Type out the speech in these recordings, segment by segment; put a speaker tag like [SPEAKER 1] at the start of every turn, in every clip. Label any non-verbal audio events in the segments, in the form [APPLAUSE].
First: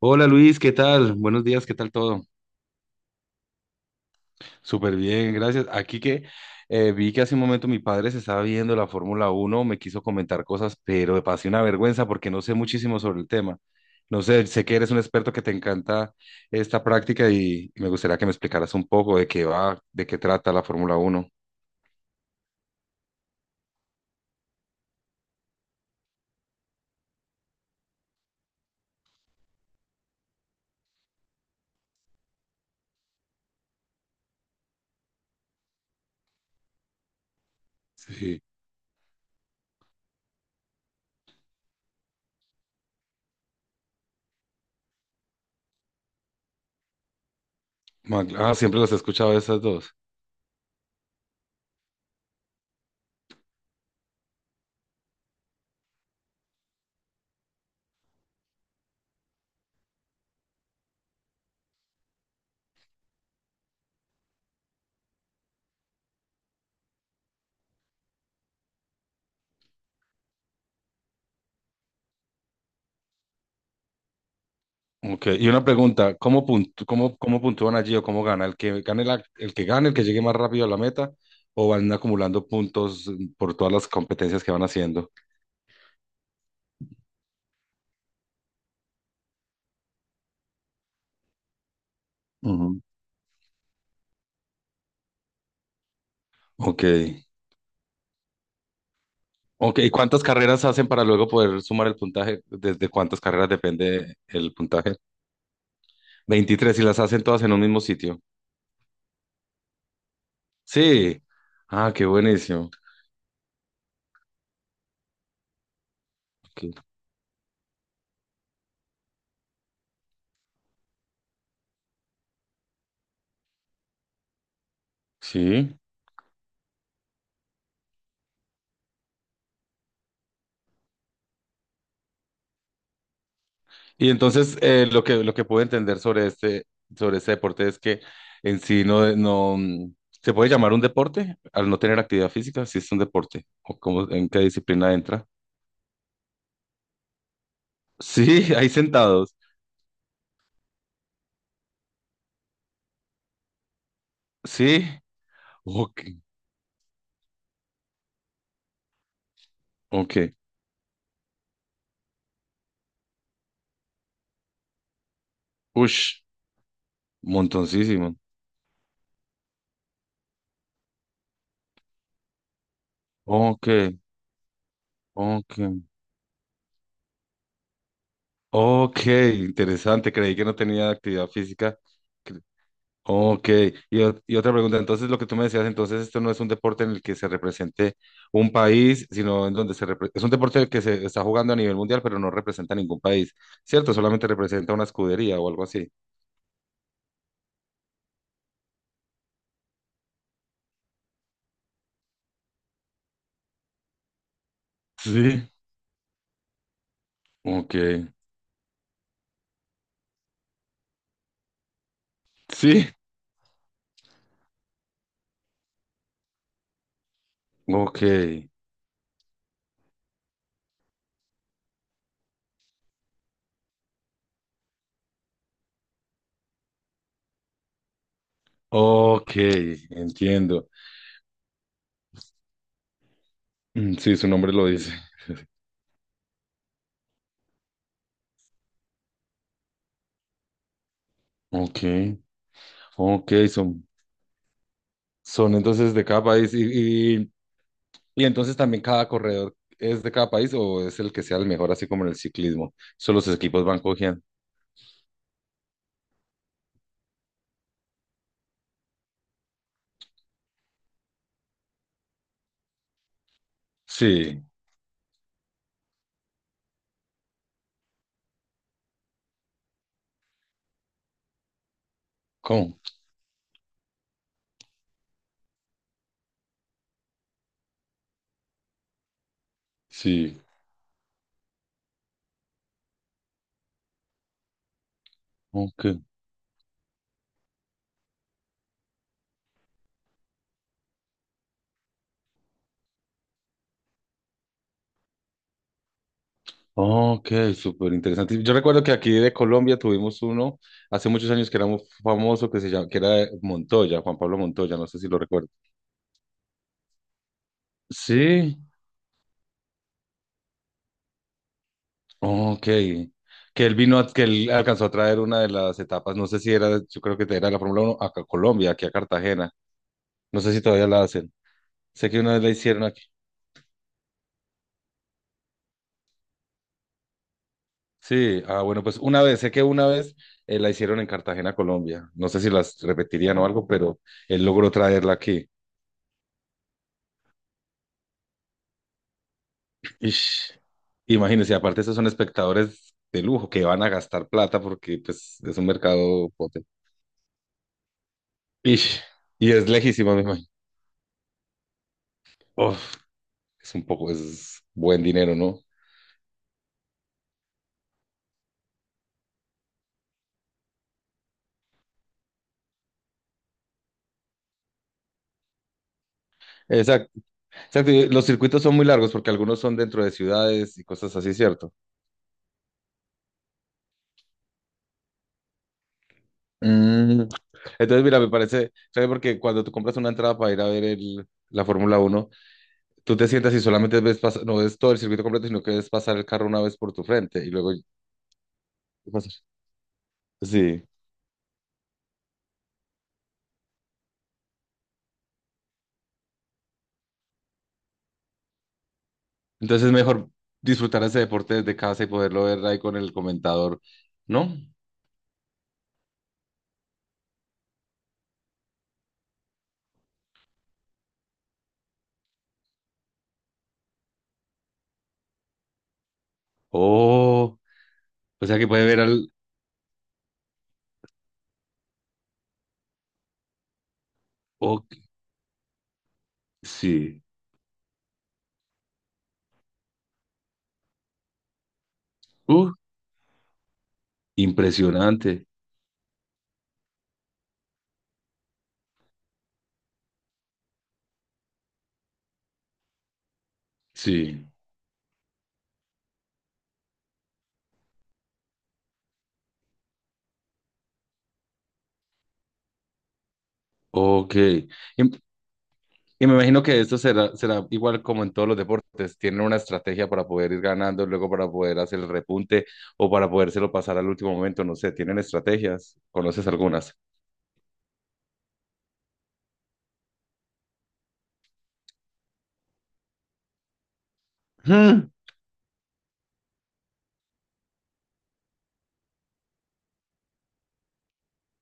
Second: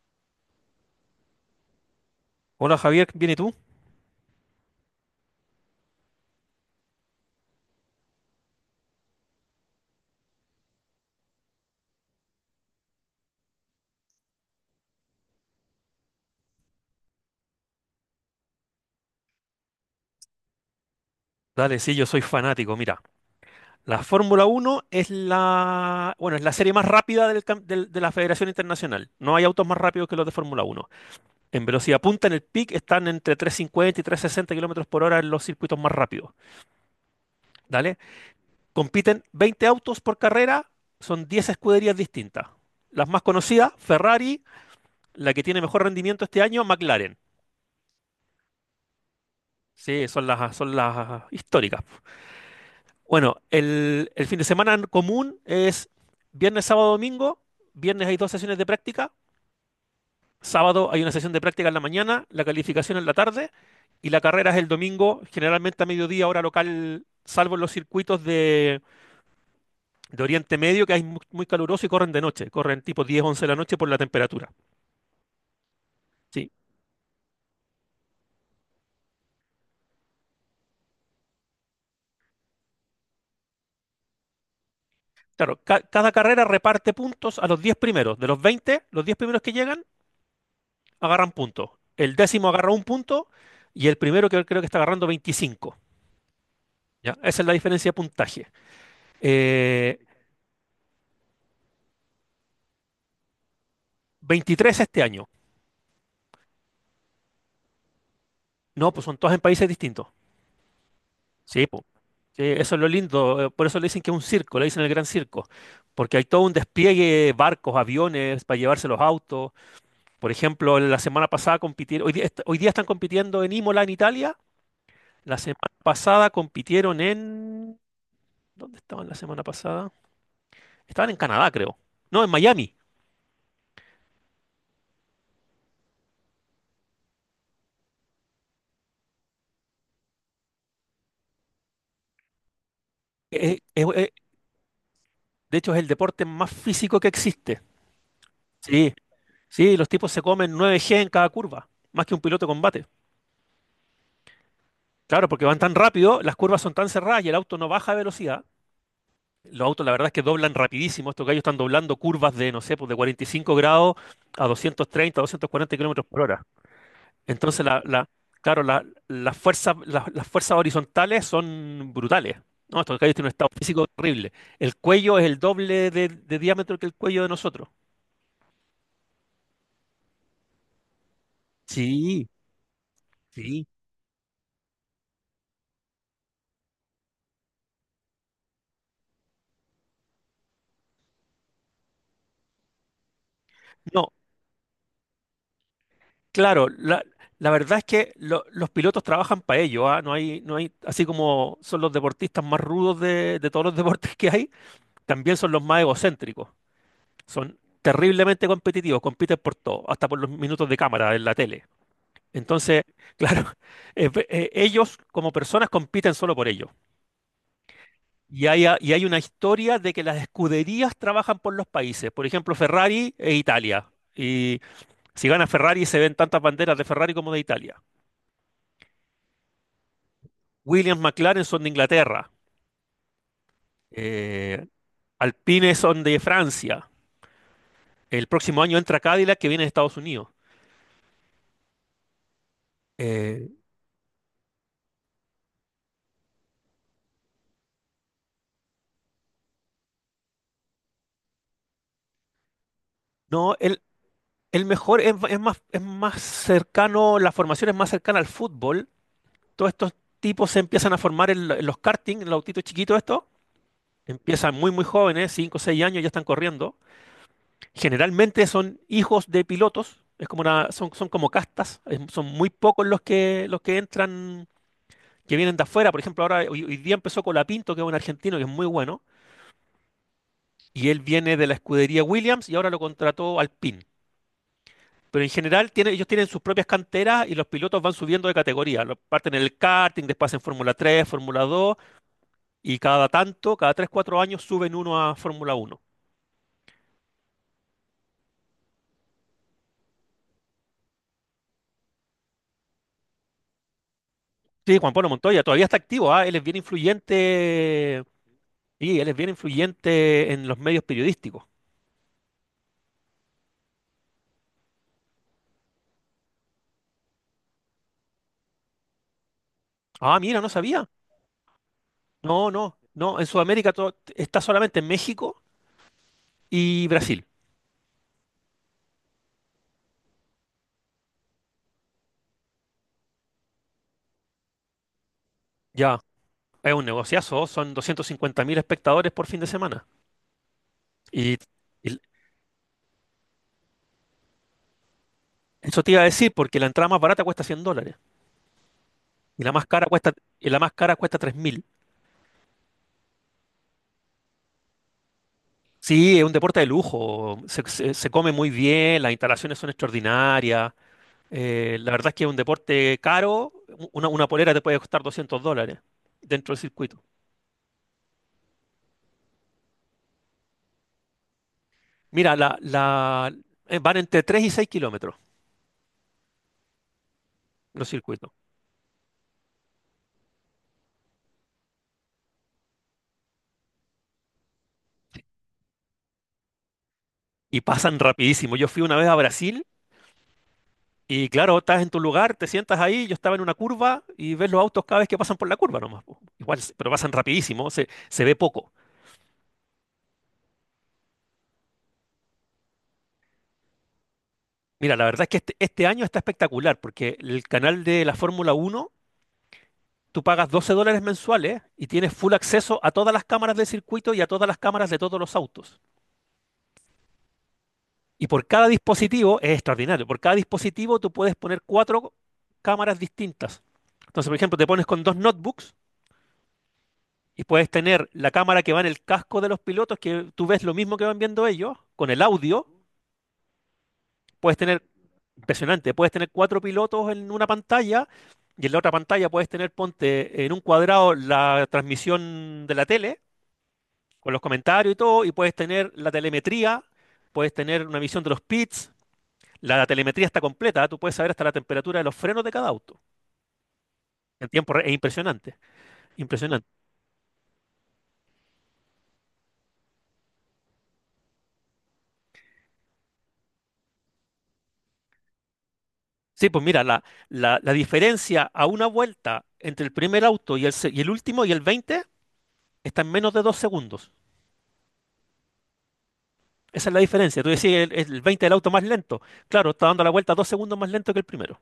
[SPEAKER 1] Hola Luis, ¿qué tal? Buenos días, ¿qué tal todo?
[SPEAKER 2] Hola Javier, ¿bien y tú?
[SPEAKER 1] Súper bien, gracias. Aquí que vi que hace un momento mi padre se estaba viendo la Fórmula Uno, me quiso comentar cosas, pero me pasé una vergüenza porque no sé muchísimo sobre el tema. No sé, sé que eres un experto que te encanta esta práctica y me gustaría que me explicaras un poco de qué va, de qué trata la Fórmula Uno.
[SPEAKER 2] Dale, sí, yo soy fanático. Mira, la Fórmula Uno es es la serie más rápida de la Federación Internacional. No hay autos más rápidos que los de Fórmula Uno. En velocidad punta, en el peak, están entre 350 y 360 kilómetros por hora en los circuitos más rápidos. Dale,
[SPEAKER 1] Sí.
[SPEAKER 2] compiten 20 autos por carrera, son 10 escuderías distintas. Las más conocidas, Ferrari, la que tiene mejor rendimiento este año, McLaren.
[SPEAKER 1] Ah, siempre los he escuchado esas dos.
[SPEAKER 2] Sí, son las históricas. Bueno, el fin de semana común es viernes, sábado, domingo. Viernes hay dos sesiones de práctica. Sábado hay una sesión de práctica en la mañana, la calificación en la tarde y la carrera es el domingo, generalmente a mediodía, hora local, salvo en los circuitos de Oriente Medio, que es muy caluroso y corren de noche, corren tipo 10, 11 de la noche por la temperatura.
[SPEAKER 1] Ok, y una pregunta,
[SPEAKER 2] Sí,
[SPEAKER 1] ¿cómo puntúan allí o cómo gana? ¿El que gane, el que llegue más rápido a la meta o van acumulando puntos por todas las competencias que van haciendo?
[SPEAKER 2] claro, cada carrera reparte puntos a los 10 primeros. De los veinte, los 10 primeros que llegan agarran puntos. El décimo agarra
[SPEAKER 1] Ujú.
[SPEAKER 2] un punto y el primero que creo que está agarrando 25.
[SPEAKER 1] Ok,
[SPEAKER 2] ¿Ya? Esa es la diferencia de puntaje.
[SPEAKER 1] ok, ¿y
[SPEAKER 2] Eh,
[SPEAKER 1] cuántas carreras hacen para luego poder sumar el puntaje? ¿Desde cuántas carreras depende el
[SPEAKER 2] 23
[SPEAKER 1] puntaje?
[SPEAKER 2] este año.
[SPEAKER 1] 23. Y las hacen todas en un mismo sitio.
[SPEAKER 2] No, pues son todas en países distintos.
[SPEAKER 1] Sí.
[SPEAKER 2] Sí, pues.
[SPEAKER 1] Ah, qué
[SPEAKER 2] Sí,
[SPEAKER 1] buenísimo.
[SPEAKER 2] eso es lo lindo. Por eso le dicen que es un circo, le dicen el gran circo. Porque hay todo un
[SPEAKER 1] Ok.
[SPEAKER 2] despliegue, barcos, aviones, para llevarse los autos. Por ejemplo, la semana pasada compitieron, hoy, hoy día están compitiendo en Imola, en Italia. La semana
[SPEAKER 1] Sí.
[SPEAKER 2] pasada compitieron en… ¿Dónde estaban la semana pasada? Estaban en Canadá, creo. No, en Miami.
[SPEAKER 1] Y entonces lo que puedo entender sobre sobre este deporte es que en sí no, se puede llamar un deporte al no tener actividad física, si es un deporte,
[SPEAKER 2] Eh,
[SPEAKER 1] o
[SPEAKER 2] eh,
[SPEAKER 1] cómo,
[SPEAKER 2] eh,
[SPEAKER 1] en qué disciplina entra.
[SPEAKER 2] de hecho, es el deporte más físico que existe.
[SPEAKER 1] Sí, [LAUGHS] ahí
[SPEAKER 2] Sí,
[SPEAKER 1] sentados.
[SPEAKER 2] Sí, los tipos se comen 9 G en cada curva, más que un piloto de combate.
[SPEAKER 1] Sí.
[SPEAKER 2] Claro, porque van tan
[SPEAKER 1] Ok,
[SPEAKER 2] rápido, las curvas son tan cerradas y el auto no baja de velocidad. Los autos, la verdad es
[SPEAKER 1] ok.
[SPEAKER 2] que doblan rapidísimo. Estos gallos están doblando curvas no sé, pues de 45 grados a 230, 240 kilómetros por
[SPEAKER 1] Ush,
[SPEAKER 2] hora. Entonces,
[SPEAKER 1] montoncísimo.
[SPEAKER 2] claro, las fuerzas, las fuerzas horizontales son brutales. No, estos gallos tienen un estado
[SPEAKER 1] Ok,
[SPEAKER 2] físico terrible. El cuello es el
[SPEAKER 1] ok.
[SPEAKER 2] doble de diámetro que el cuello de nosotros.
[SPEAKER 1] Ok, interesante. Creí que no tenía actividad física.
[SPEAKER 2] Sí,
[SPEAKER 1] Ok,
[SPEAKER 2] sí.
[SPEAKER 1] y otra pregunta, entonces lo que tú me decías, entonces esto no es un deporte en el que se represente un país, sino en donde es un deporte que se está jugando a nivel mundial, pero no representa ningún país, ¿cierto?
[SPEAKER 2] No,
[SPEAKER 1] Solamente representa una escudería o algo así.
[SPEAKER 2] claro, la verdad es que los pilotos trabajan para ello, ¿ah? No hay, así como son los deportistas más rudos de todos los [LAUGHS] deportes que hay, también
[SPEAKER 1] Sí.
[SPEAKER 2] son los más egocéntricos. Son
[SPEAKER 1] Ok,
[SPEAKER 2] terriblemente competitivos, compiten por todo, hasta por los minutos de cámara en la tele. Entonces,
[SPEAKER 1] sí,
[SPEAKER 2] claro, [LAUGHS] ellos como personas compiten solo por ello.
[SPEAKER 1] ok,
[SPEAKER 2] Y hay una historia de que las escuderías trabajan por los países, por ejemplo, Ferrari e Italia. Y si gana Ferrari se ven tantas banderas de Ferrari como de Italia.
[SPEAKER 1] ok, entiendo.
[SPEAKER 2] Williams McLaren son de Inglaterra.
[SPEAKER 1] Mm, sí, su nombre
[SPEAKER 2] eh,
[SPEAKER 1] lo dice.
[SPEAKER 2] Alpine son de Francia. El próximo año entra Cadillac que viene de Estados Unidos.
[SPEAKER 1] Ok, ok,
[SPEAKER 2] Eh,
[SPEAKER 1] son, son entonces de cada país. Y entonces también cada corredor es de cada país o es el que sea el mejor, así como en el ciclismo. Solo los
[SPEAKER 2] no,
[SPEAKER 1] equipos van
[SPEAKER 2] el,
[SPEAKER 1] cogiendo.
[SPEAKER 2] el mejor es más cercano, la formación es más cercana al fútbol. Todos estos tipos se empiezan a formar en los karting, en los autitos chiquitos estos.
[SPEAKER 1] Sí,
[SPEAKER 2] Empiezan muy, muy jóvenes, 5 o 6 años, ya están corriendo. Generalmente son hijos de pilotos. Son, son como castas. Son muy
[SPEAKER 1] ¿cómo?
[SPEAKER 2] pocos los que entran que vienen de afuera. Por ejemplo, hoy día empezó Colapinto, que es un argentino que es muy bueno,
[SPEAKER 1] Sí,
[SPEAKER 2] y él viene de la escudería Williams y ahora lo contrató Alpine. Pero en general
[SPEAKER 1] ok.
[SPEAKER 2] ellos tienen sus propias canteras y los pilotos van subiendo de categoría. Parten en el karting, después en Fórmula 3, Fórmula 2 y cada tanto, cada 3 4 años suben uno a Fórmula 1.
[SPEAKER 1] Ok, súper interesante. Yo recuerdo que aquí de Colombia tuvimos uno hace muchos años que era muy famoso, que se llama, que era de Montoya, Juan Pablo Montoya,
[SPEAKER 2] Sí,
[SPEAKER 1] no
[SPEAKER 2] Juan
[SPEAKER 1] sé si
[SPEAKER 2] Pablo
[SPEAKER 1] lo
[SPEAKER 2] Montoya
[SPEAKER 1] recuerdo.
[SPEAKER 2] todavía está activo. Él es bien influyente,
[SPEAKER 1] Sí,
[SPEAKER 2] y él es bien influyente en los medios periodísticos.
[SPEAKER 1] ok. Que él vino, que él alcanzó a traer una de las etapas, no sé si era, yo creo que era la Fórmula uno acá a Colombia, aquí a Cartagena.
[SPEAKER 2] Ah, mira,
[SPEAKER 1] No
[SPEAKER 2] no
[SPEAKER 1] sé si todavía
[SPEAKER 2] sabía.
[SPEAKER 1] la hacen. Sé que una vez
[SPEAKER 2] No,
[SPEAKER 1] la
[SPEAKER 2] no,
[SPEAKER 1] hicieron.
[SPEAKER 2] no. En Sudamérica está solamente en México y Brasil.
[SPEAKER 1] Sí, ah, bueno, pues una vez, sé que una vez la hicieron en Cartagena, Colombia. No sé si las repetirían o algo, pero él logró traerla aquí.
[SPEAKER 2] Ya, es un negociazo, son 250 mil espectadores por fin de semana.
[SPEAKER 1] Ish.
[SPEAKER 2] Y,
[SPEAKER 1] Imagínense, aparte esos
[SPEAKER 2] y
[SPEAKER 1] son espectadores de lujo que van a gastar plata porque pues es un
[SPEAKER 2] eso te iba a
[SPEAKER 1] mercado
[SPEAKER 2] decir, porque la
[SPEAKER 1] potente.
[SPEAKER 2] entrada más barata cuesta $100
[SPEAKER 1] Ish.
[SPEAKER 2] y la
[SPEAKER 1] Y
[SPEAKER 2] más
[SPEAKER 1] es
[SPEAKER 2] cara cuesta,
[SPEAKER 1] lejísimo, me
[SPEAKER 2] y
[SPEAKER 1] imagino.
[SPEAKER 2] la más cara cuesta 3 mil.
[SPEAKER 1] Uf, es un poco, es buen dinero, ¿no?
[SPEAKER 2] Sí, es un deporte de lujo, se come muy bien, las instalaciones son extraordinarias. La verdad es que es un deporte caro, una polera te puede costar $200 dentro del circuito.
[SPEAKER 1] Exacto, exacto. Y los circuitos son muy largos porque algunos son dentro de ciudades y cosas así, ¿cierto?
[SPEAKER 2] Mira, van entre 3 y 6 kilómetros
[SPEAKER 1] Mm.
[SPEAKER 2] los
[SPEAKER 1] Entonces, mira, me
[SPEAKER 2] circuitos
[SPEAKER 1] parece, ¿sabes? Porque cuando tú compras una entrada para ir a ver la Fórmula Uno, tú te sientas y solamente no ves todo el circuito completo, sino que ves pasar el carro una vez por tu frente y
[SPEAKER 2] y
[SPEAKER 1] luego
[SPEAKER 2] pasan rapidísimo. Yo fui una vez a
[SPEAKER 1] pasar.
[SPEAKER 2] Brasil
[SPEAKER 1] Sí.
[SPEAKER 2] y claro, estás en tu lugar, te sientas ahí, yo estaba en una curva y ves los autos cada vez que pasan por la curva nomás, po. Igual, pero pasan rapidísimo, se ve poco.
[SPEAKER 1] Entonces es mejor disfrutar ese deporte desde casa y poderlo ver ahí con el comentador, ¿no?
[SPEAKER 2] Mira, la verdad es que este año está espectacular porque el canal de la Fórmula Uno, tú pagas $12 mensuales y tienes full acceso a todas las cámaras del circuito y a todas las cámaras de todos los autos.
[SPEAKER 1] Oh,
[SPEAKER 2] Y por
[SPEAKER 1] o sea
[SPEAKER 2] cada
[SPEAKER 1] que puede ver al...
[SPEAKER 2] dispositivo, es extraordinario, por cada dispositivo tú puedes poner cuatro cámaras distintas. Entonces, por ejemplo, te pones
[SPEAKER 1] Ok,
[SPEAKER 2] con dos notebooks
[SPEAKER 1] sí.
[SPEAKER 2] y puedes tener la cámara que va en el casco de los pilotos, que tú ves lo mismo que van viendo ellos, con el audio.
[SPEAKER 1] Uh,
[SPEAKER 2] Puedes tener,
[SPEAKER 1] impresionante.
[SPEAKER 2] impresionante, puedes tener cuatro pilotos en una pantalla y en la otra pantalla puedes tener, ponte en un cuadrado la transmisión de la tele, con los
[SPEAKER 1] Sí.
[SPEAKER 2] comentarios y todo, y puedes tener la telemetría, puedes tener una visión de los pits. La telemetría está completa, tú puedes saber hasta la temperatura de los frenos de cada auto.
[SPEAKER 1] Ok.
[SPEAKER 2] En es
[SPEAKER 1] Im-
[SPEAKER 2] impresionante,
[SPEAKER 1] Y me imagino
[SPEAKER 2] impresionante.
[SPEAKER 1] que esto será, será igual como en todos los deportes. Tienen una estrategia para poder ir ganando, luego para poder hacer el repunte o para podérselo pasar al último momento. No sé, tienen estrategias. ¿Conoces
[SPEAKER 2] Sí, pues mira,
[SPEAKER 1] algunas?
[SPEAKER 2] la diferencia a una vuelta entre el primer auto y el último y el 20 está en menos de dos segundos.
[SPEAKER 1] Mm.
[SPEAKER 2] Esa es la diferencia. Tú decís, el 20 del auto más lento. Claro, está dando la vuelta dos segundos más lento que el primero.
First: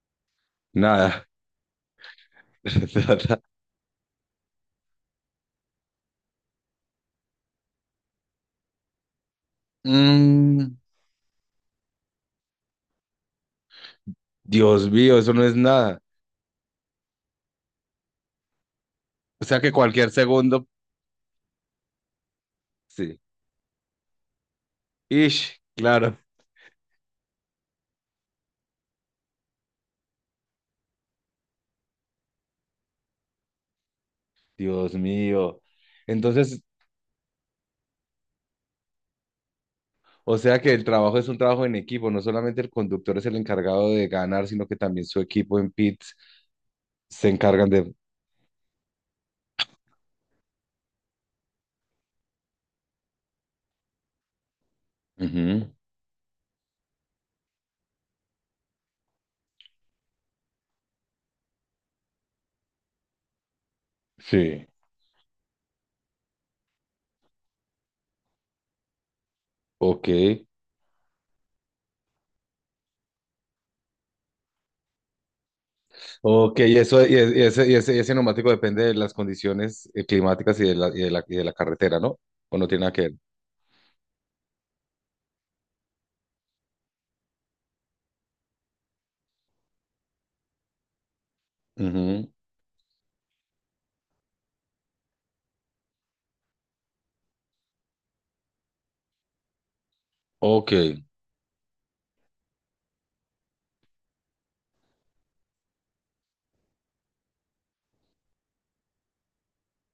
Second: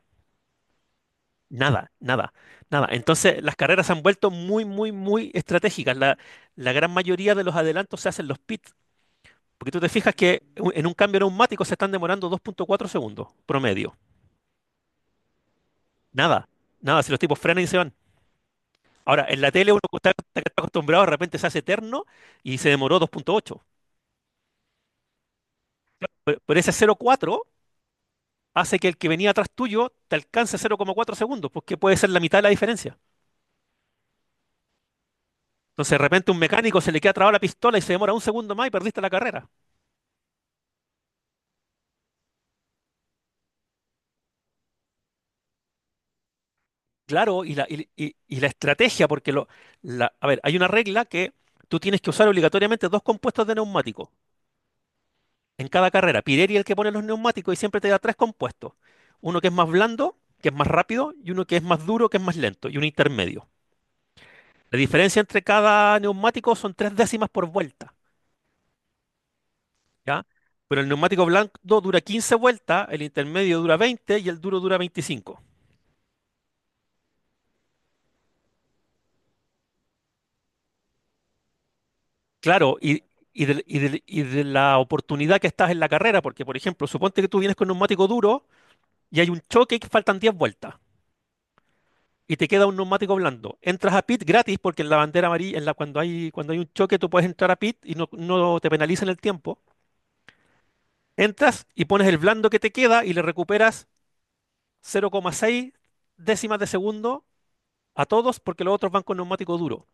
[SPEAKER 1] Nada.
[SPEAKER 2] Nada, nada, nada.
[SPEAKER 1] [LAUGHS]
[SPEAKER 2] Entonces, las carreras se han vuelto muy, muy, muy estratégicas. La gran mayoría de los adelantos se hacen los pits. Porque tú te fijas que
[SPEAKER 1] Mm,
[SPEAKER 2] en un cambio neumático se están demorando dos punto cuatro segundos promedio.
[SPEAKER 1] Dios mío, eso no es nada.
[SPEAKER 2] Nada, nada. Si los tipos frenan y se van. Ahora, en
[SPEAKER 1] O
[SPEAKER 2] la
[SPEAKER 1] sea que
[SPEAKER 2] tele uno
[SPEAKER 1] cualquier
[SPEAKER 2] está
[SPEAKER 1] segundo,
[SPEAKER 2] acostumbrado, de repente se hace eterno y se demoró
[SPEAKER 1] sí.
[SPEAKER 2] 2.8.
[SPEAKER 1] Ish, claro.
[SPEAKER 2] Pero ese 0.4 hace que el que venía atrás tuyo te alcance 0.4 segundos, porque puede ser la mitad de la diferencia.
[SPEAKER 1] Dios mío.
[SPEAKER 2] Entonces, de repente un
[SPEAKER 1] Entonces,
[SPEAKER 2] mecánico se le queda trabada la pistola y se demora un segundo más y perdiste la carrera.
[SPEAKER 1] o sea que el trabajo es un trabajo en equipo. No solamente el conductor es el encargado de ganar, sino que también su equipo en pits se
[SPEAKER 2] Claro, y la,
[SPEAKER 1] encargan
[SPEAKER 2] y,
[SPEAKER 1] de...
[SPEAKER 2] y- y la estrategia, porque a ver, hay una regla que tú tienes que usar obligatoriamente dos compuestos de neumático en
[SPEAKER 1] Ujú.
[SPEAKER 2] cada carrera. Pirelli es el que pone los neumáticos y siempre te da tres compuestos. Uno que es más blando, que es más rápido, y uno que es más duro, que es más lento, y un intermedio.
[SPEAKER 1] Sí,
[SPEAKER 2] La diferencia entre cada neumático son tres décimas por vuelta,
[SPEAKER 1] ok.
[SPEAKER 2] ¿ya? Pero el neumático blando dura 15 vueltas, el intermedio dura 20 y el duro dura 25.
[SPEAKER 1] Ok, y ese, y ese neumático depende de las condiciones climáticas y y de la carretera, ¿no? O no
[SPEAKER 2] Claro,
[SPEAKER 1] tiene nada que ver.
[SPEAKER 2] la oportunidad que estás en la carrera, porque por ejemplo, suponte que tú vienes con neumático duro y hay un choque y que faltan 10 vueltas
[SPEAKER 1] Ujú.
[SPEAKER 2] y te queda un neumático blando. Entras a pit gratis porque en la bandera amarilla, cuando hay un choque, tú puedes entrar a pit y no te penalizan el tiempo.
[SPEAKER 1] Ok.
[SPEAKER 2] Entras y pones el blando que te queda y le recuperas 0,6 décimas de segundo a todos porque los otros van con neumático duro.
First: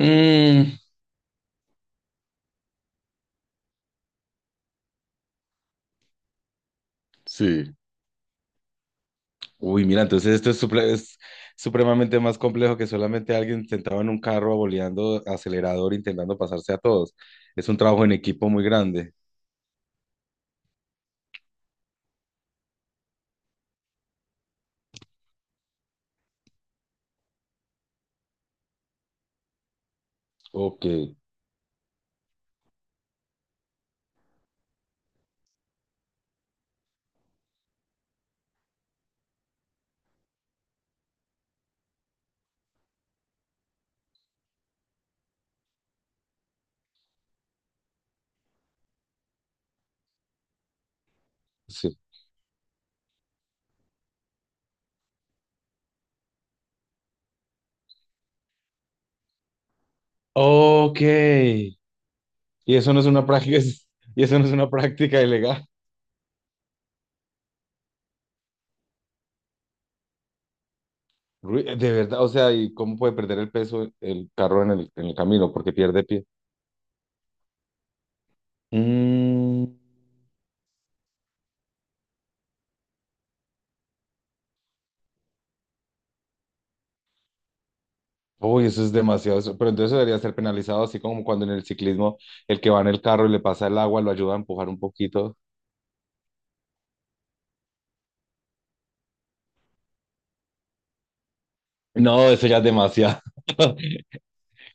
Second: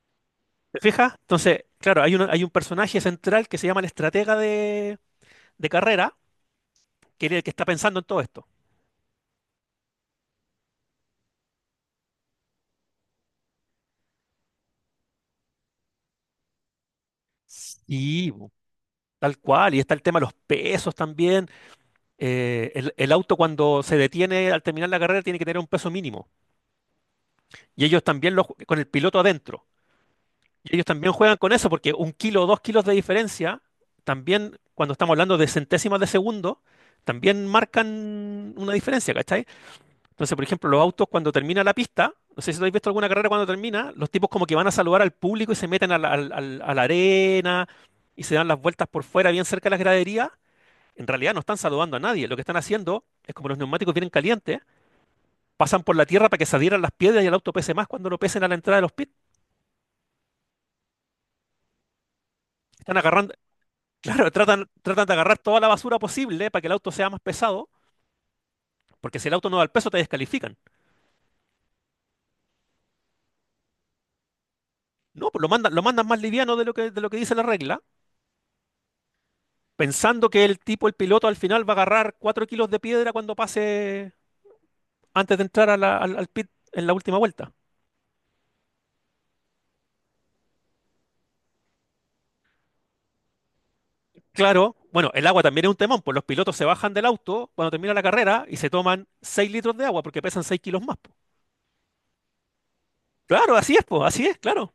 [SPEAKER 1] Mm,
[SPEAKER 2] ¿Te fijas? Entonces, claro, hay un personaje central que se llama el estratega de carrera, que es el que está
[SPEAKER 1] sí.
[SPEAKER 2] pensando en todo esto.
[SPEAKER 1] Uy, mira, entonces es supremamente más complejo que solamente alguien sentado en un carro aboleando acelerador intentando pasarse a todos. Es un trabajo en
[SPEAKER 2] Sí,
[SPEAKER 1] equipo
[SPEAKER 2] bu,
[SPEAKER 1] muy grande.
[SPEAKER 2] tal cual. Y está el tema de los pesos también. El auto cuando se detiene al terminar la carrera tiene que tener un peso mínimo. Y ellos también con el piloto adentro. Y
[SPEAKER 1] Ok,
[SPEAKER 2] ellos también juegan con eso, porque un kilo o dos kilos de diferencia, también cuando estamos hablando de centésimas de segundo, también marcan una diferencia, ¿cachai? Entonces, por ejemplo, los autos cuando termina la pista, no sé si habéis visto alguna carrera cuando termina, los tipos como que van a saludar al público y se meten a la arena y se dan las vueltas por fuera, bien cerca de las graderías. En realidad no están
[SPEAKER 1] sí.
[SPEAKER 2] saludando a nadie. Lo que están haciendo es como los neumáticos vienen calientes, pasan por la tierra para que se adhieran las piedras y el auto pese más cuando lo pesen a la entrada de los pits.
[SPEAKER 1] Ok. Y eso
[SPEAKER 2] Están
[SPEAKER 1] no es una
[SPEAKER 2] agarrando,
[SPEAKER 1] práctica, [LAUGHS]
[SPEAKER 2] [LAUGHS]
[SPEAKER 1] y
[SPEAKER 2] claro,
[SPEAKER 1] eso no es
[SPEAKER 2] tratan,
[SPEAKER 1] una
[SPEAKER 2] tratan de
[SPEAKER 1] práctica
[SPEAKER 2] agarrar toda
[SPEAKER 1] ilegal.
[SPEAKER 2] la basura posible para que el auto sea más pesado, porque si el auto no da el peso te descalifican.
[SPEAKER 1] De verdad, o sea, ¿y cómo puede perder el peso el carro en en el
[SPEAKER 2] No, pues lo
[SPEAKER 1] camino? Porque
[SPEAKER 2] mandan, lo
[SPEAKER 1] pierde
[SPEAKER 2] mandan más
[SPEAKER 1] pie.
[SPEAKER 2] liviano de lo que dice la regla,
[SPEAKER 1] Mm,
[SPEAKER 2] pensando que el piloto, al final va a agarrar 4 kilos de piedra cuando pase antes de entrar a al pit en la última vuelta.
[SPEAKER 1] uy, eso es demasiado. Pero entonces debería ser penalizado, así como cuando en el ciclismo el que va en el carro y le pasa el agua, lo ayuda a empujar
[SPEAKER 2] Claro,
[SPEAKER 1] un
[SPEAKER 2] bueno, el
[SPEAKER 1] poquito.
[SPEAKER 2] agua también es un temón, pues los pilotos se bajan del auto cuando termina la carrera y se toman 6 litros de agua porque pesan 6 kilos más. Po.
[SPEAKER 1] No, eso ya es demasiado.
[SPEAKER 2] Claro, así
[SPEAKER 1] [LAUGHS]
[SPEAKER 2] es, pues, así es, claro.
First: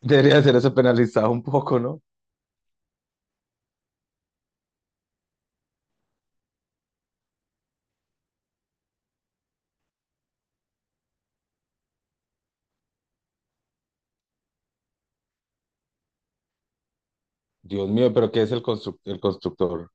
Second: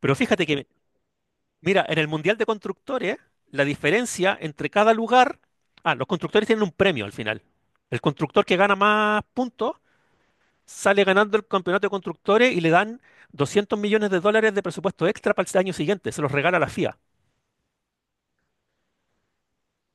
[SPEAKER 2] Pero
[SPEAKER 1] Debería
[SPEAKER 2] fíjate
[SPEAKER 1] ser
[SPEAKER 2] que,
[SPEAKER 1] eso penalizado un poco,
[SPEAKER 2] mira, en
[SPEAKER 1] ¿no?
[SPEAKER 2] el Mundial de Constructores, la diferencia entre cada lugar, ah, los constructores tienen un premio al final. El constructor que gana más puntos sale ganando el campeonato de constructores y le dan $200 millones de presupuesto extra para el año siguiente. Se los regala la FIA.
[SPEAKER 1] Dios mío, pero ¿qué es el constructor?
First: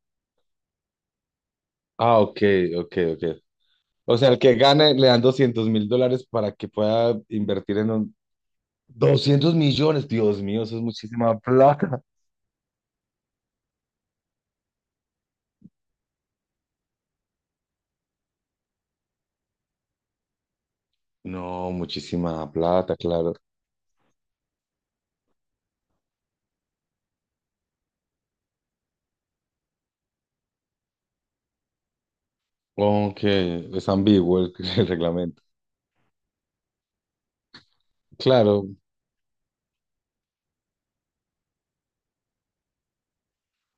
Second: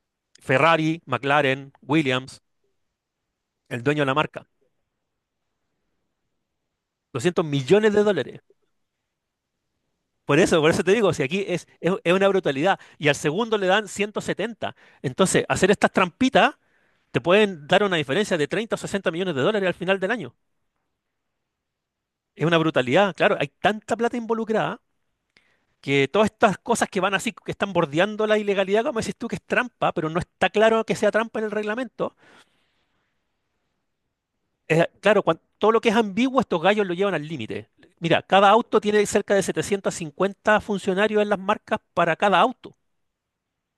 [SPEAKER 2] Ferrari, McLaren,
[SPEAKER 1] Ah,
[SPEAKER 2] Williams,
[SPEAKER 1] ok, ok, ok.
[SPEAKER 2] el dueño de la
[SPEAKER 1] O sea, el
[SPEAKER 2] marca.
[SPEAKER 1] que gane le dan 200 mil dólares para que pueda
[SPEAKER 2] doscientos
[SPEAKER 1] invertir en
[SPEAKER 2] millones de
[SPEAKER 1] un...
[SPEAKER 2] dólares.
[SPEAKER 1] 200 millones,
[SPEAKER 2] Por
[SPEAKER 1] Dios
[SPEAKER 2] eso,
[SPEAKER 1] mío,
[SPEAKER 2] por
[SPEAKER 1] eso es
[SPEAKER 2] eso te digo, si
[SPEAKER 1] muchísima
[SPEAKER 2] aquí es, es,
[SPEAKER 1] plata.
[SPEAKER 2] es una brutalidad y al segundo le dan 170. Entonces, hacer estas trampitas te pueden dar una diferencia de 30 o 60 millones de dólares al final del año.
[SPEAKER 1] No,
[SPEAKER 2] Es
[SPEAKER 1] muchísima
[SPEAKER 2] una
[SPEAKER 1] plata,
[SPEAKER 2] brutalidad,
[SPEAKER 1] claro.
[SPEAKER 2] claro, hay tanta plata involucrada que todas estas cosas que van así, que están bordeando la ilegalidad, como decís tú, que es trampa, pero no está claro que sea trampa en el reglamento.
[SPEAKER 1] Aunque es ambiguo [LAUGHS] el
[SPEAKER 2] Claro,
[SPEAKER 1] reglamento.
[SPEAKER 2] todo lo que es ambiguo, estos gallos lo llevan al límite. Mira, cada
[SPEAKER 1] Claro,
[SPEAKER 2] auto tiene cerca de 750 funcionarios en las marcas para cada auto,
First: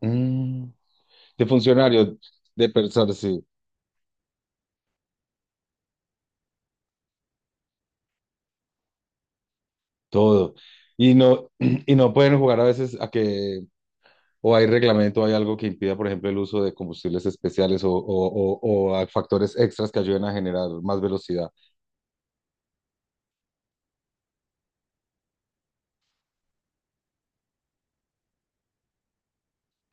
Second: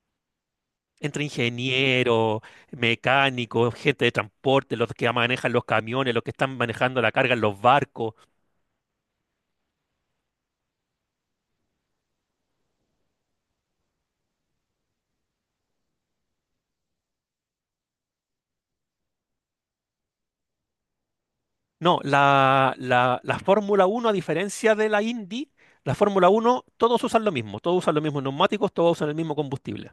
[SPEAKER 1] mm,
[SPEAKER 2] entre
[SPEAKER 1] de funcionarios,
[SPEAKER 2] ingenieros,
[SPEAKER 1] de personas, sí,
[SPEAKER 2] mecánicos, gente de transporte, los que manejan los camiones, los que están manejando la carga en los barcos.
[SPEAKER 1] todo. Y no, [CLEARS THROAT] y no pueden jugar a veces a que o hay reglamento, o hay algo que impida, por ejemplo, el uso de combustibles especiales o a factores extras que ayuden a generar más velocidad.
[SPEAKER 2] No, la Fórmula Uno a diferencia de la Indy, la Fórmula Uno todos usan lo mismo, todos usan los mismos neumáticos, todos usan el mismo combustible.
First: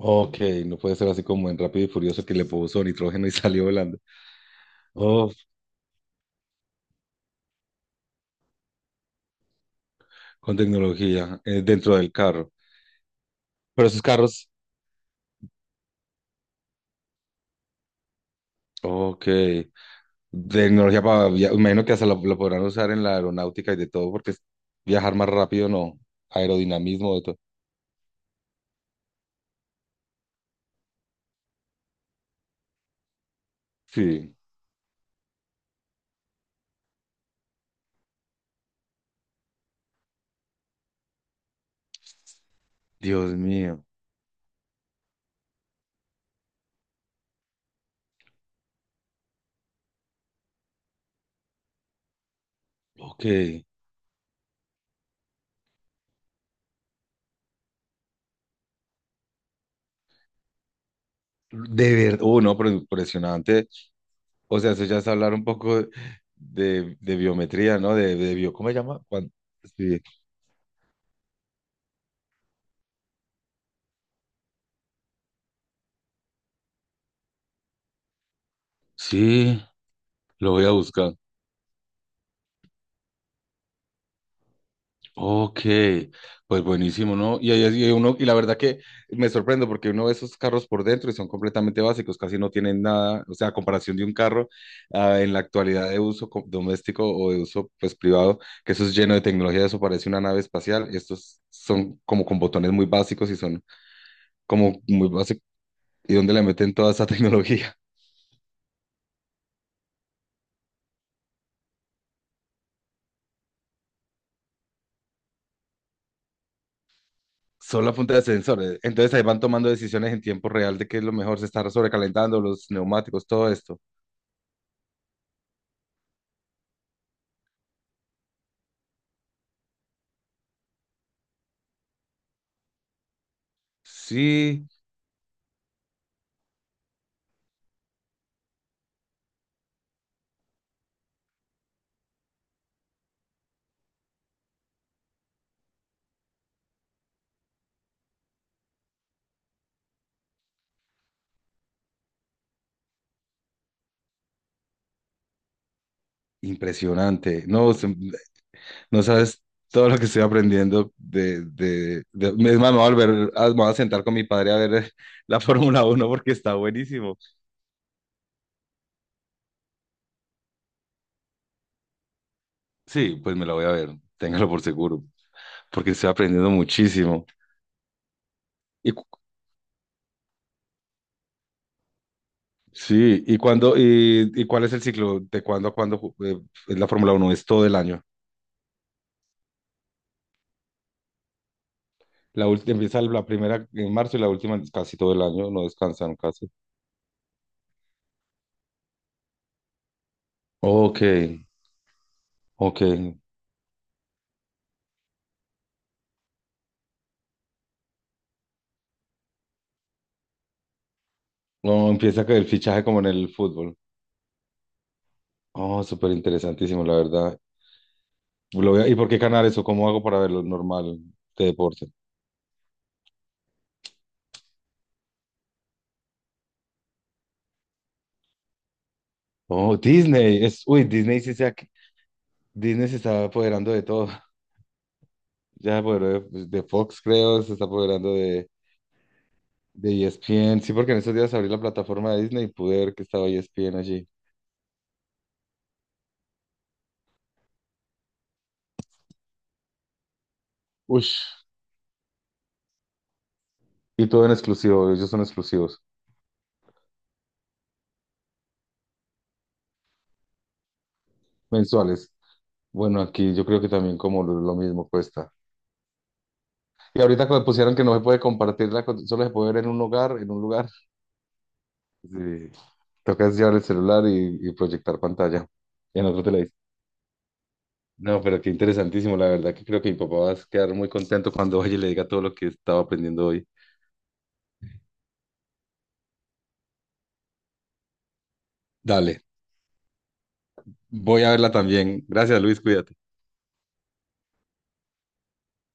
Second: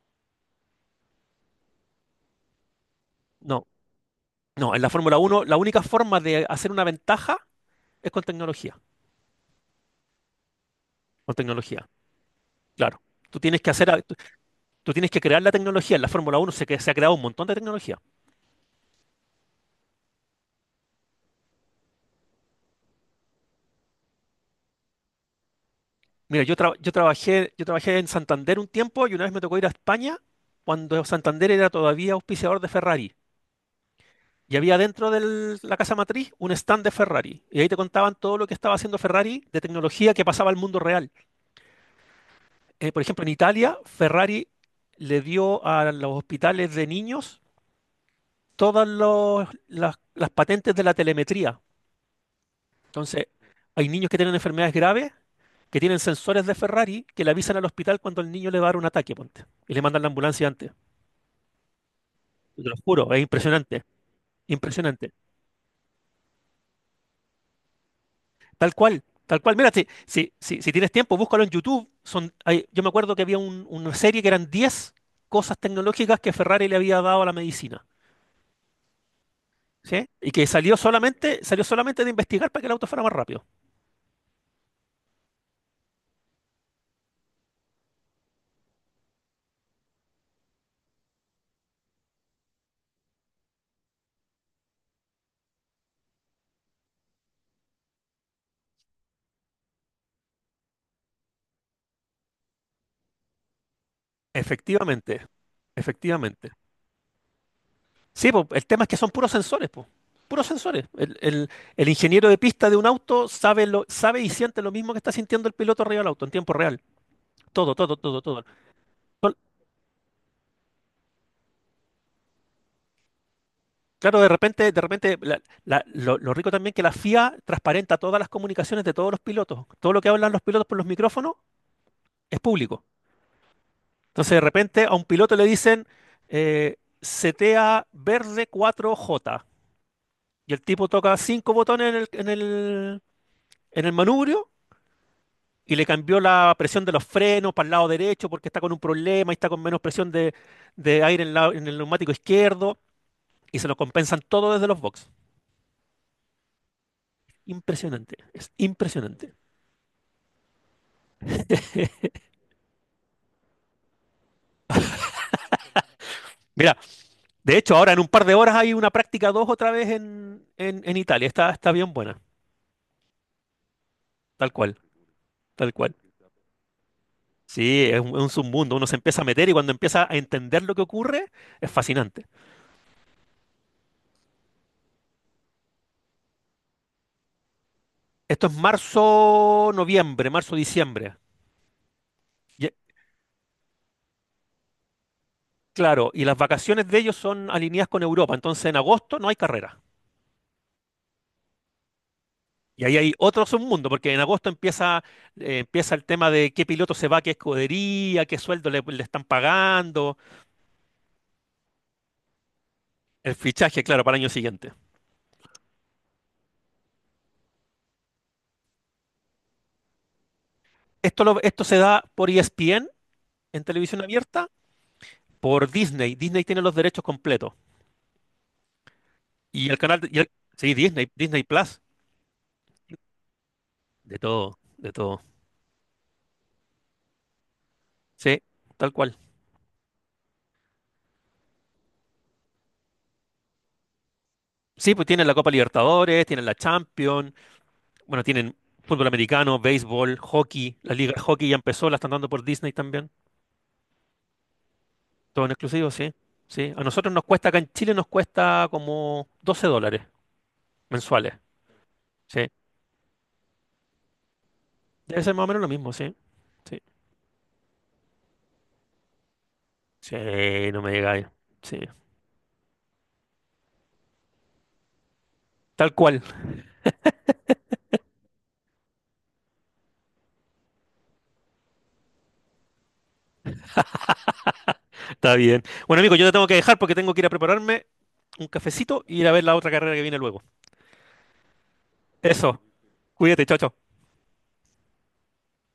[SPEAKER 1] Ok, no puede ser así como en Rápido y Furioso que le puso nitrógeno y [LAUGHS] salió
[SPEAKER 2] No,
[SPEAKER 1] volando.
[SPEAKER 2] no, en la Fórmula
[SPEAKER 1] Oh,
[SPEAKER 2] Uno la única forma de hacer una ventaja es
[SPEAKER 1] con
[SPEAKER 2] con
[SPEAKER 1] tecnología
[SPEAKER 2] tecnología,
[SPEAKER 1] dentro del carro.
[SPEAKER 2] claro. Tú tienes que
[SPEAKER 1] Pero esos carros,
[SPEAKER 2] tú tienes que crear la tecnología. En la Fórmula Uno se ha creado un montón de tecnología.
[SPEAKER 1] ok. Tecnología para, imagino que hasta lo podrán usar en la aeronáutica y de todo, viajar más rápido, no.
[SPEAKER 2] Mira,
[SPEAKER 1] Aerodinamismo, de todo.
[SPEAKER 2] yo trabajé en Santander un tiempo y una vez me tocó ir a España cuando Santander era todavía auspiciador de Ferrari.
[SPEAKER 1] Sí.
[SPEAKER 2] Y había dentro de la casa matriz un stand de Ferrari. Y ahí te contaban todo lo que estaba haciendo Ferrari de tecnología que pasaba al mundo real. Por ejemplo, en
[SPEAKER 1] Dios
[SPEAKER 2] Italia,
[SPEAKER 1] mío.
[SPEAKER 2] Ferrari le dio a los hospitales de niños las patentes de la telemetría.
[SPEAKER 1] Ok.
[SPEAKER 2] Entonces,
[SPEAKER 1] De
[SPEAKER 2] hay niños que tienen enfermedades graves, que tienen sensores de Ferrari, que le avisan al hospital cuando el niño le va a dar un ataque, ponte. Y le mandan la ambulancia antes.
[SPEAKER 1] verdad. No,
[SPEAKER 2] Te
[SPEAKER 1] pero
[SPEAKER 2] lo juro, es
[SPEAKER 1] impresionante.
[SPEAKER 2] impresionante.
[SPEAKER 1] O sea, eso ya es
[SPEAKER 2] Impresionante.
[SPEAKER 1] hablar un poco de biometría, ¿no? ¿Cómo
[SPEAKER 2] Tal
[SPEAKER 1] se llama?
[SPEAKER 2] cual, tal cual. Mira, si,
[SPEAKER 1] Sí.
[SPEAKER 2] si, si, si tienes tiempo, búscalo en YouTube. Yo me acuerdo que una serie que eran 10 cosas tecnológicas que Ferrari le había dado a la medicina,
[SPEAKER 1] Sí,
[SPEAKER 2] ¿sí? Y que
[SPEAKER 1] lo voy a buscar.
[SPEAKER 2] salió solamente de investigar para que el auto fuera más rápido.
[SPEAKER 1] Ok, pues buenísimo, ¿no? Y uno, y la verdad que me sorprendo porque uno ve esos carros por dentro y son completamente básicos, casi no tienen nada, o sea, a comparación de un carro en la actualidad de doméstico o de uso pues privado, que eso es lleno de tecnología, eso parece una nave espacial, estos son como con botones muy básicos y son como muy
[SPEAKER 2] Efectivamente,
[SPEAKER 1] básicos, ¿y dónde le
[SPEAKER 2] efectivamente.
[SPEAKER 1] meten toda esa [LAUGHS] tecnología?
[SPEAKER 2] Sí, po, el tema es que son puros sensores, po. Puros sensores. El ingeniero de pista de un auto sabe, sabe y siente lo mismo que está sintiendo el piloto arriba del auto en tiempo real. Todo,
[SPEAKER 1] Solo a
[SPEAKER 2] todo,
[SPEAKER 1] punta
[SPEAKER 2] todo,
[SPEAKER 1] de
[SPEAKER 2] todo.
[SPEAKER 1] sensores, entonces ahí
[SPEAKER 2] Sol-
[SPEAKER 1] van tomando decisiones en tiempo real de qué es lo mejor, se está sobrecalentando los neumáticos, todo esto.
[SPEAKER 2] Claro, de repente, lo rico también que la FIA transparenta todas las comunicaciones de todos los pilotos. Todo lo que hablan los pilotos por los micrófonos es público. Entonces, de
[SPEAKER 1] Sí.
[SPEAKER 2] repente, a un piloto le dicen eh, setea verde 4J. Y el tipo toca 5 botones en el manubrio y le cambió la presión de los frenos para el lado derecho porque está con un problema y está con menos presión de aire en, la- en el neumático izquierdo. Y se lo compensan todo desde los box.
[SPEAKER 1] Impresionante. No,
[SPEAKER 2] Impresionante, es
[SPEAKER 1] no
[SPEAKER 2] impresionante.
[SPEAKER 1] sabes todo lo que estoy aprendiendo Es más, me voy a me voy a sentar con mi padre a ver [LAUGHS] la Fórmula Uno porque está
[SPEAKER 2] Mira,
[SPEAKER 1] buenísimo.
[SPEAKER 2] de hecho, ahora en un par de horas hay una práctica 2 otra vez en, en Italia. Está bien buena,
[SPEAKER 1] Sí, pues me la voy a ver, téngalo
[SPEAKER 2] tal
[SPEAKER 1] por
[SPEAKER 2] cual,
[SPEAKER 1] seguro,
[SPEAKER 2] tal
[SPEAKER 1] porque
[SPEAKER 2] cual.
[SPEAKER 1] estoy aprendiendo muchísimo.
[SPEAKER 2] Sí, es un submundo. Uno
[SPEAKER 1] Y,
[SPEAKER 2] se
[SPEAKER 1] cu-
[SPEAKER 2] empieza a meter y cuando empieza a entender lo que ocurre, es fascinante.
[SPEAKER 1] sí, y cuál es el ciclo, de cuándo a cuándo es la Fórmula Uno? Es todo el año.
[SPEAKER 2] Esto es marzo, noviembre, marzo, diciembre.
[SPEAKER 1] La
[SPEAKER 2] Y-
[SPEAKER 1] última empieza la primera en marzo y la última es casi todo el año, no
[SPEAKER 2] claro,
[SPEAKER 1] descansan
[SPEAKER 2] y las
[SPEAKER 1] casi.
[SPEAKER 2] vacaciones de ellos son alineadas con Europa. Entonces en agosto no hay carrera.
[SPEAKER 1] Ok, ok.
[SPEAKER 2] Y ahí hay otro submundo, porque en agosto empieza, empieza el tema de qué piloto se va, qué escudería, qué sueldo le están pagando,
[SPEAKER 1] No, empieza que el fichaje como en el
[SPEAKER 2] el
[SPEAKER 1] fútbol.
[SPEAKER 2] fichaje, claro, para el año siguiente.
[SPEAKER 1] Oh, súper interesantísimo, la verdad. ¿Y por qué canales o cómo hago para verlo normal de
[SPEAKER 2] Esto se
[SPEAKER 1] deporte?
[SPEAKER 2] da por ESPN en televisión abierta, por Disney. Disney tiene los derechos completos. Y
[SPEAKER 1] Oh,
[SPEAKER 2] el canal, de- y el-
[SPEAKER 1] Disney. Es,
[SPEAKER 2] sí,
[SPEAKER 1] uy,
[SPEAKER 2] Disney,
[SPEAKER 1] Disney sí
[SPEAKER 2] Disney Plus,
[SPEAKER 1] Disney se está apoderando de todo.
[SPEAKER 2] de
[SPEAKER 1] [LAUGHS]
[SPEAKER 2] todo, de todo.
[SPEAKER 1] Ya se apoderó de, pues, de Fox, creo, se está apoderando
[SPEAKER 2] Sí, tal cual.
[SPEAKER 1] de ESPN. Sí, porque en estos días abrí la plataforma de Disney y pude ver que estaba ESPN allí.
[SPEAKER 2] Sí, pues tienen la Copa Libertadores, tienen la Champions, bueno, tienen fútbol americano, béisbol, hockey, la liga de
[SPEAKER 1] Ush.
[SPEAKER 2] hockey ya empezó, la están dando por Disney también.
[SPEAKER 1] Y todo en exclusivo, ellos son
[SPEAKER 2] Todo en
[SPEAKER 1] exclusivos,
[SPEAKER 2] exclusivo, sí. Sí, a nosotros nos cuesta, acá en Chile nos cuesta como $12 mensuales.
[SPEAKER 1] mensuales.
[SPEAKER 2] Sí,
[SPEAKER 1] Bueno, aquí yo creo que también como lo mismo
[SPEAKER 2] debe
[SPEAKER 1] cuesta.
[SPEAKER 2] ser más o menos lo mismo, sí. Sí,
[SPEAKER 1] Y ahorita cuando pusieron que no se puede compartirla, solo se puede ver en un hogar,
[SPEAKER 2] sí,
[SPEAKER 1] en un lugar.
[SPEAKER 2] no me llega ahí. Sí.
[SPEAKER 1] Sí. Tocas llevar el celular y proyectar pantalla.
[SPEAKER 2] Tal
[SPEAKER 1] Y en
[SPEAKER 2] cual.
[SPEAKER 1] otro televisor. No, pero qué interesantísimo. La verdad que creo que mi papá va a quedar muy contento cuando vaya y le diga todo lo que estaba aprendiendo hoy.
[SPEAKER 2] Está bien. Bueno, amigo, yo te tengo que dejar porque tengo que ir a prepararme un cafecito y
[SPEAKER 1] Dale,
[SPEAKER 2] ir a ver la otra carrera que viene luego.
[SPEAKER 1] voy a verla también. Gracias,
[SPEAKER 2] Eso.
[SPEAKER 1] Luis, cuídate.
[SPEAKER 2] Cuídate, chao, chao.